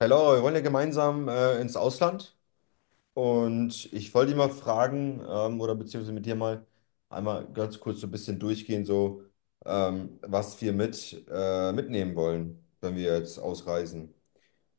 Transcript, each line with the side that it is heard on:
left: Hey Laura, wir wollen ja gemeinsam ins Ausland und ich wollte dich mal fragen oder beziehungsweise mit dir mal einmal ganz kurz so ein bisschen durchgehen, so was wir mit mitnehmen wollen, wenn wir jetzt ausreisen.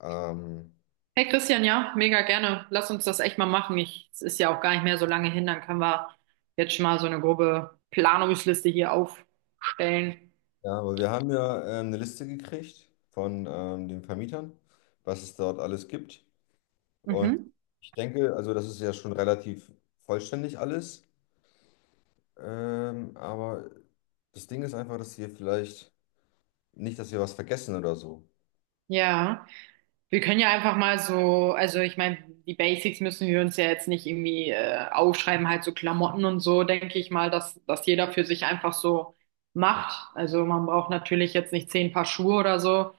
left: Ähm,
right: Hey Christian, ja, mega gerne. Lass uns das echt mal machen. Es ist ja auch gar nicht mehr so lange hin, dann können wir jetzt schon mal so eine grobe Planungsliste hier aufstellen.
left: ja, aber wir haben ja eine Liste gekriegt von den Vermietern, was es dort alles gibt, und
right: Mhm.
left: ich denke, also das ist ja schon relativ vollständig alles, aber das Ding ist einfach, dass wir vielleicht nicht, dass wir was vergessen oder so.
right: Ja, wir können ja einfach mal so, also ich meine, die Basics müssen wir uns ja jetzt nicht irgendwie aufschreiben, halt so Klamotten und so, denke ich mal, dass jeder für sich einfach so macht. Also man braucht natürlich jetzt nicht 10 Paar Schuhe oder so.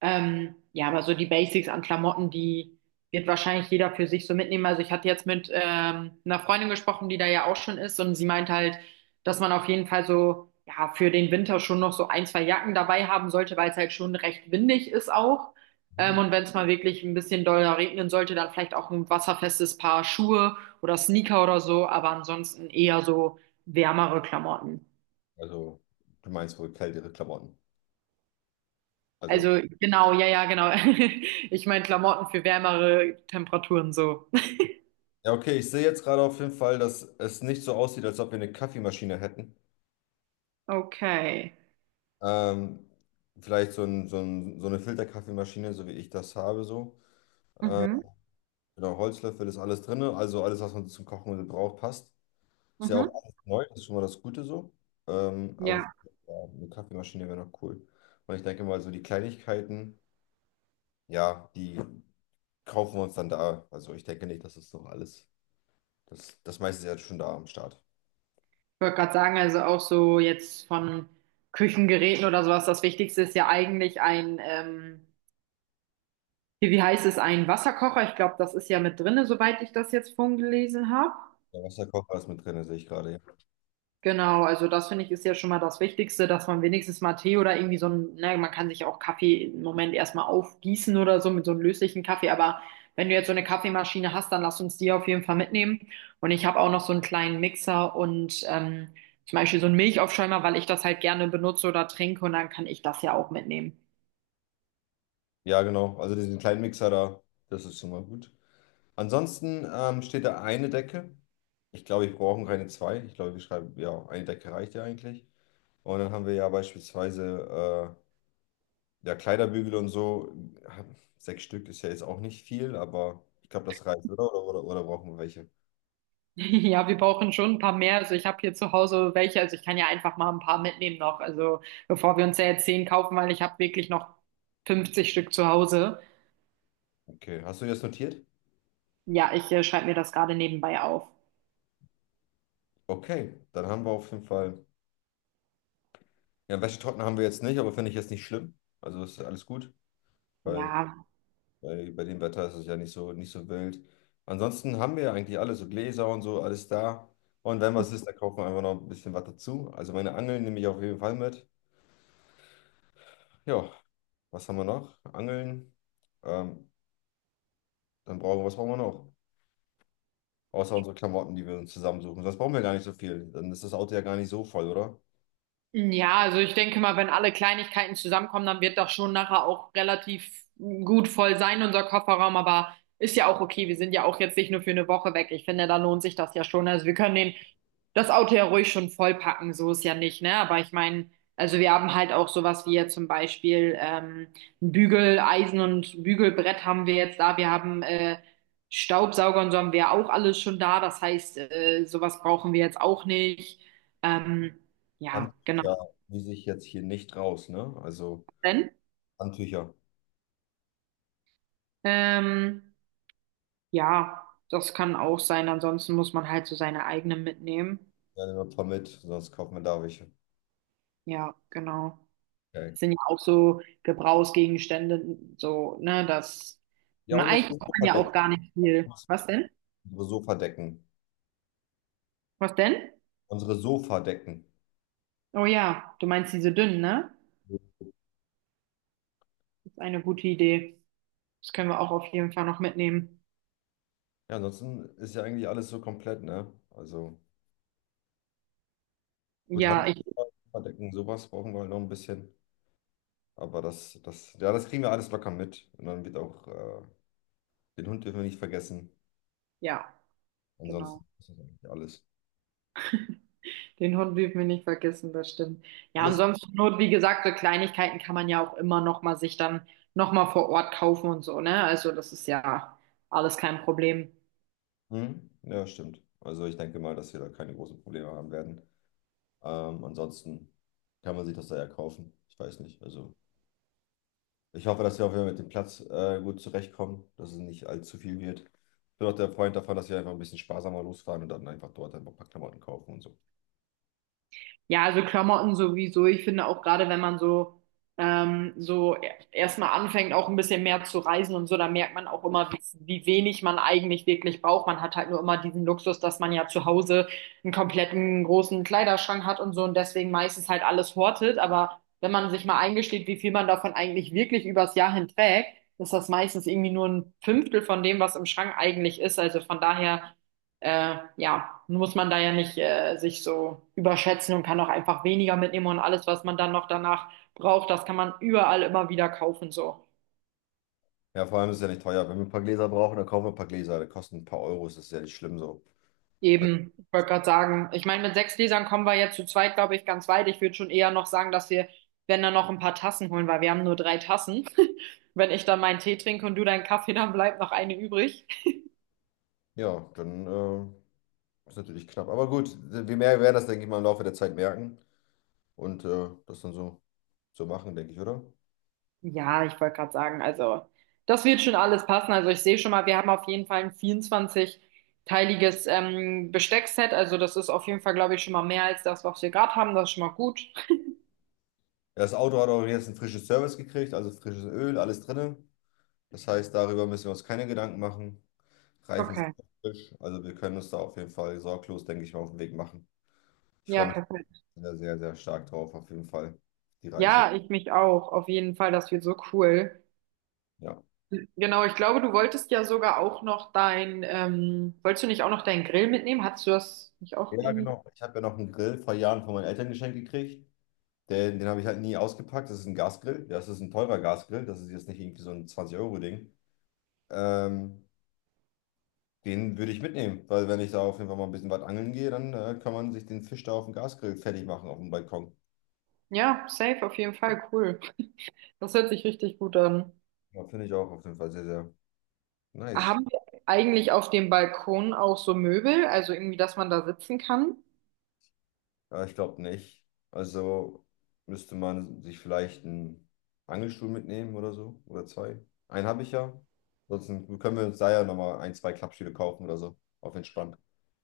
right: Ja, aber so die Basics an Klamotten, die wird wahrscheinlich jeder für sich so mitnehmen. Also ich hatte jetzt mit einer Freundin gesprochen, die da ja auch schon ist und sie meint halt, dass man auf jeden Fall so, ja, für den Winter schon noch so ein, zwei Jacken dabei haben sollte, weil es halt schon recht windig ist auch. Ähm,
left: Hm.
right: und wenn es mal wirklich ein bisschen doller regnen sollte, dann vielleicht auch ein wasserfestes Paar Schuhe oder Sneaker oder so, aber ansonsten eher so wärmere Klamotten.
left: Also, du meinst wohl kältere Klamotten. Also,
right: Also genau, ja, ja, genau. Ich meine Klamotten für wärmere Temperaturen so.
left: ja, okay, ich sehe jetzt gerade auf jeden Fall, dass es nicht so aussieht, als ob wir eine Kaffeemaschine hätten.
right: Okay.
left: Ähm, vielleicht so, so eine Filterkaffeemaschine, so wie ich das habe, so.
right: Mhm,
left: Genau, Holzlöffel ist alles drin, also alles, was man zum Kochen braucht, passt. Ist ja auch
right: mhm.
left: alles neu, das ist schon mal das Gute so. Aber
right: Ja,
left: ja, eine Kaffeemaschine wäre noch cool. Und ich denke mal, so die Kleinigkeiten, ja, die kaufen wir uns dann da. Also ich denke nicht, dass es noch alles. Das meiste ist ja schon da am Start.
right: ich wollte gerade sagen, also auch so jetzt von Küchengeräten oder sowas, das Wichtigste ist ja eigentlich hier, wie heißt es, ein Wasserkocher. Ich glaube, das ist ja mit drinne, soweit ich das jetzt vorhin gelesen habe.
left: Der Wasserkocher ist mit drin, sehe ich gerade. Ja,
right: Genau, also das finde ich ist ja schon mal das Wichtigste, dass man wenigstens mal Tee oder irgendwie so ne, man kann sich auch Kaffee im Moment erstmal aufgießen oder so mit so einem löslichen Kaffee, aber wenn du jetzt so eine Kaffeemaschine hast, dann lass uns die auf jeden Fall mitnehmen. Und ich habe auch noch so einen kleinen Mixer und zum Beispiel so einen Milchaufschäumer, weil ich das halt gerne benutze oder trinke und dann kann ich das ja auch mitnehmen.
left: ja, genau. Also diesen kleinen Mixer da, das ist schon mal gut. Ansonsten steht da eine Decke. Ich glaube, wir brauchen keine zwei. Ich glaube, wir schreiben, ja, eine Decke reicht ja eigentlich. Und dann haben wir ja beispielsweise ja, Kleiderbügel und so. Sechs Stück ist ja jetzt auch nicht viel, aber ich glaube, das reicht, oder? Oder brauchen wir welche?
right: Ja, wir brauchen schon ein paar mehr. Also ich habe hier zu Hause welche, also ich kann ja einfach mal ein paar mitnehmen noch. Also bevor wir uns ja jetzt zehn kaufen, weil ich habe wirklich noch 50 Stück zu Hause.
left: Okay. Hast du das notiert?
right: Ja, ich schreibe mir das gerade nebenbei auf.
left: Okay, dann haben wir auf jeden Fall. Ja, Wäschetrockner haben wir jetzt nicht, aber finde ich jetzt nicht schlimm. Also ist alles gut, weil
right: Ja,
left: bei dem Wetter ist es ja nicht so, nicht so wild. Ansonsten haben wir ja eigentlich alles, so Gläser und so, alles da. Und wenn was ist, dann kaufen wir einfach noch ein bisschen was dazu. Also meine Angeln nehme ich auf jeden Fall mit. Ja, was haben wir noch? Angeln. Ähm, dann brauchen wir, was brauchen wir noch? Außer unsere Klamotten, die wir uns zusammensuchen. Sonst brauchen wir gar nicht so viel. Dann ist das Auto ja gar nicht so voll, oder?
right: ja, also ich denke mal, wenn alle Kleinigkeiten zusammenkommen, dann wird das schon nachher auch relativ gut voll sein, unser Kofferraum. Aber ist ja auch okay. Wir sind ja auch jetzt nicht nur für eine Woche weg. Ich finde, da lohnt sich das ja schon. Also wir können den, das Auto ja ruhig schon vollpacken. So ist ja nicht, ne? Aber ich meine, also wir haben halt auch sowas wie jetzt zum Beispiel ein Bügeleisen und Bügelbrett haben wir jetzt da. Wir haben Staubsauger und so haben wir auch alles schon da. Das heißt, sowas brauchen wir jetzt auch nicht. Ähm, ja, genau.
left: Handtücher, die sich jetzt hier nicht raus, ne? Also
right: Wenn,
left: Handtücher.
right: ähm, ja, das kann auch sein. Ansonsten muss man halt so seine eigenen mitnehmen.
left: Ja, nehmen wir ein paar mit, sonst kaufen wir da welche.
right: Ja, genau.
left: Okay.
right: Das sind ja auch so Gebrauchsgegenstände, so, ne,
left: Ja, und
right: eigentlich
left: unsere
right: braucht man ja
left: Sofadecken.
right: auch gar nicht viel. Was denn?
left: Unsere Sofadecken.
right: Was denn?
left: Unsere Sofadecken.
right: Oh ja, du meinst diese dünnen, ne? Das ist eine gute Idee. Das können wir auch auf jeden Fall noch mitnehmen.
left: Ja, ansonsten ist ja eigentlich alles so komplett, ne? Also gut,
right: Ja,
left: Handdecken, sowas brauchen wir halt noch ein bisschen. Aber das kriegen wir alles locker mit. Und dann wird auch, den Hund dürfen wir nicht vergessen.
right: ja, genau.
left: Ansonsten ist das eigentlich alles.
right: Den Hund dürfen wir nicht vergessen, das stimmt. Ja, und
left: Alles?
right: sonst zur Not, wie gesagt, so Kleinigkeiten kann man ja auch immer noch mal sich dann noch mal vor Ort kaufen und so, ne? Also das ist ja alles kein Problem.
left: Hm? Ja, stimmt. Also ich denke mal, dass wir da keine großen Probleme haben werden. Ansonsten kann man sich das da ja kaufen. Ich weiß nicht. Also. Ich hoffe, dass wir auch wieder mit dem Platz gut zurechtkommen, dass es nicht allzu viel wird. Ich bin auch der Freund davon, dass wir einfach ein bisschen sparsamer losfahren und dann einfach dort einfach ein paar Klamotten kaufen und so.
right: Ja, also Klamotten sowieso. Ich finde auch gerade, wenn man so, so erstmal anfängt, auch ein bisschen mehr zu reisen und so, da merkt man auch immer, wie wenig man eigentlich wirklich braucht. Man hat halt nur immer diesen Luxus, dass man ja zu Hause einen kompletten großen Kleiderschrank hat und so und deswegen meistens halt alles hortet. Aber wenn man sich mal eingesteht, wie viel man davon eigentlich wirklich übers Jahr hin trägt, ist das meistens irgendwie nur ein Fünftel von dem, was im Schrank eigentlich ist. Also von daher ja, muss man da ja nicht sich so überschätzen und kann auch einfach weniger mitnehmen und alles, was man dann noch danach braucht, das kann man überall immer wieder kaufen, so.
left: Ja, vor allem ist es ja nicht teuer. Wenn wir ein paar Gläser brauchen, dann kaufen wir ein paar Gläser. Die kosten ein paar Euros, das ist ja nicht schlimm so.
right: Eben, ich wollte gerade sagen, ich meine, mit sechs Gläsern kommen wir jetzt zu zweit, glaube ich, ganz weit. Ich würde schon eher noch sagen, wenn dann noch ein paar Tassen holen, weil wir haben nur drei Tassen. Wenn ich dann meinen Tee trinke und du deinen Kaffee, dann bleibt noch eine übrig.
left: Ja, dann ist natürlich knapp. Aber gut, wir mehr werden das, denke ich mal, im Laufe der Zeit merken und das dann so, so machen, denke ich, oder?
right: Ja, ich wollte gerade sagen, also das wird schon alles passen. Also ich sehe schon mal, wir haben auf jeden Fall ein 24 teiliges Besteckset. Also das ist auf jeden Fall, glaube ich, schon mal mehr als das, was wir gerade haben. Das ist schon mal gut.
left: Ja, das Auto hat auch jetzt ein frisches Service gekriegt, also frisches Öl, alles drin. Das heißt, darüber müssen wir uns keine Gedanken machen. Reifen sind
right: Okay.
left: noch frisch. Also wir können uns da auf jeden Fall sorglos, denke ich mal, auf den Weg machen. Ich
right: Ja,
left: freue mich
right: perfekt.
left: sehr, sehr, sehr stark drauf, auf jeden Fall, die Reise.
right: Ja, ich mich auch. Auf jeden Fall, das wird so cool.
left: Ja.
right: Genau, ich glaube, du wolltest ja sogar auch noch wolltest du nicht auch noch deinen Grill mitnehmen? Hattest du das nicht auch
left: Ja,
right: irgendwie?
left: genau. Ich habe ja noch einen Grill vor Jahren von meinen Eltern geschenkt gekriegt. Den habe ich halt nie ausgepackt. Das ist ein Gasgrill. Ja, das ist ein teurer Gasgrill. Das ist jetzt nicht irgendwie so ein 20-Euro-Ding. Ähm, den würde ich mitnehmen, weil wenn ich da auf jeden Fall mal ein bisschen weit angeln gehe, dann kann man sich den Fisch da auf dem Gasgrill fertig machen, auf dem Balkon.
right: Ja, safe, auf jeden Fall, cool. Das hört sich richtig gut an.
left: Ja, finde ich auch auf jeden Fall sehr, sehr nice.
right: Haben wir eigentlich auf dem Balkon auch so Möbel, also irgendwie, dass man da sitzen kann?
left: Ja, ich glaube nicht. Also müsste man sich vielleicht einen Angelstuhl mitnehmen oder so. Oder zwei. Einen habe ich ja. Sonst können wir uns da ja nochmal ein, zwei Klappstühle kaufen oder so. Auf entspannt.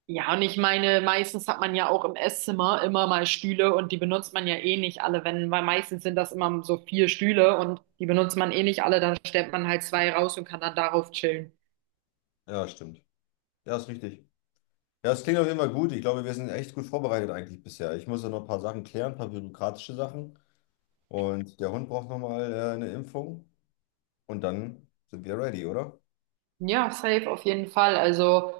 right: Ja, und ich meine, meistens hat man ja auch im Esszimmer immer mal Stühle und die benutzt man ja eh nicht alle, wenn, weil meistens sind das immer so vier Stühle und die benutzt man eh nicht alle, dann stellt man halt zwei raus und kann dann darauf chillen.
left: Ja, stimmt. Ja, ist richtig. Ja, es klingt auf jeden Fall gut. Ich glaube, wir sind echt gut vorbereitet eigentlich bisher. Ich muss ja noch ein paar Sachen klären, ein paar bürokratische Sachen. Und der Hund braucht nochmal eine Impfung. Und dann sind wir ready, oder?
right: Ja, safe auf jeden Fall. Also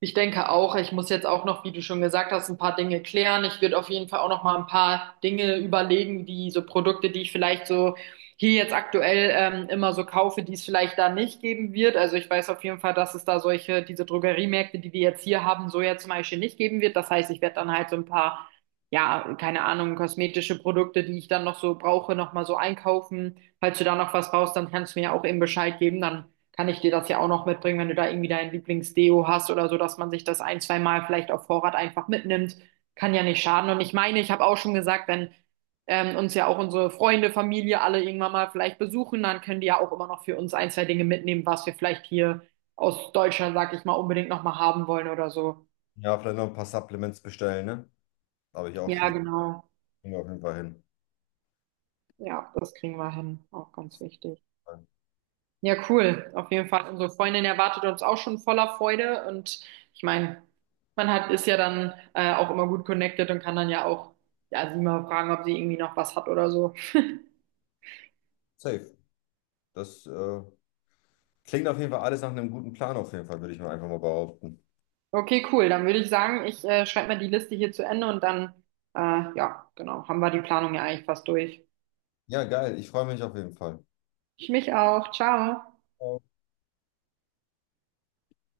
right: ich denke auch, ich muss jetzt auch noch, wie du schon gesagt hast, ein paar Dinge klären. Ich würde auf jeden Fall auch noch mal ein paar Dinge überlegen, die so Produkte, die ich vielleicht so hier jetzt aktuell immer so kaufe, die es vielleicht da nicht geben wird. Also ich weiß auf jeden Fall, dass es da solche, diese Drogeriemärkte, die wir jetzt hier haben, so ja zum Beispiel nicht geben wird. Das heißt, ich werde dann halt so ein paar, ja, keine Ahnung, kosmetische Produkte, die ich dann noch so brauche, noch mal so einkaufen. Falls du da noch was brauchst, dann kannst du mir auch eben Bescheid geben. Dann kann ich dir das ja auch noch mitbringen, wenn du da irgendwie dein Lieblingsdeo hast oder so, dass man sich das ein, zwei Mal vielleicht auf Vorrat einfach mitnimmt. Kann ja nicht schaden. Und ich meine, ich habe auch schon gesagt, wenn uns ja auch unsere Freunde, Familie alle irgendwann mal vielleicht besuchen, dann können die ja auch immer noch für uns ein, zwei Dinge mitnehmen, was wir vielleicht hier aus Deutschland, sag ich mal, unbedingt nochmal haben wollen oder so.
left: Ja, vielleicht noch ein paar Supplements bestellen, ne? Habe ich auch schon
right: Ja,
left: wieder.
right: genau.
left: Kriegen wir auf jeden Fall hin.
right: Ja, das kriegen wir hin. Auch ganz wichtig. Ja, cool. Auf jeden Fall. Unsere Freundin erwartet uns auch schon voller Freude. Und ich meine, man hat, ist ja dann auch immer gut connected und kann dann ja auch, ja, sie mal fragen, ob sie irgendwie noch was hat oder so.
left: Safe. Das klingt auf jeden Fall alles nach einem guten Plan, auf jeden Fall, würde ich mir einfach mal behaupten.
right: Okay, cool. Dann würde ich sagen, ich schreibe mal die Liste hier zu Ende und dann, äh, ja, genau, haben wir die Planung ja eigentlich fast durch.
left: Ja, geil. Ich freue mich auf jeden Fall.
right: Ich mich auch. Ciao.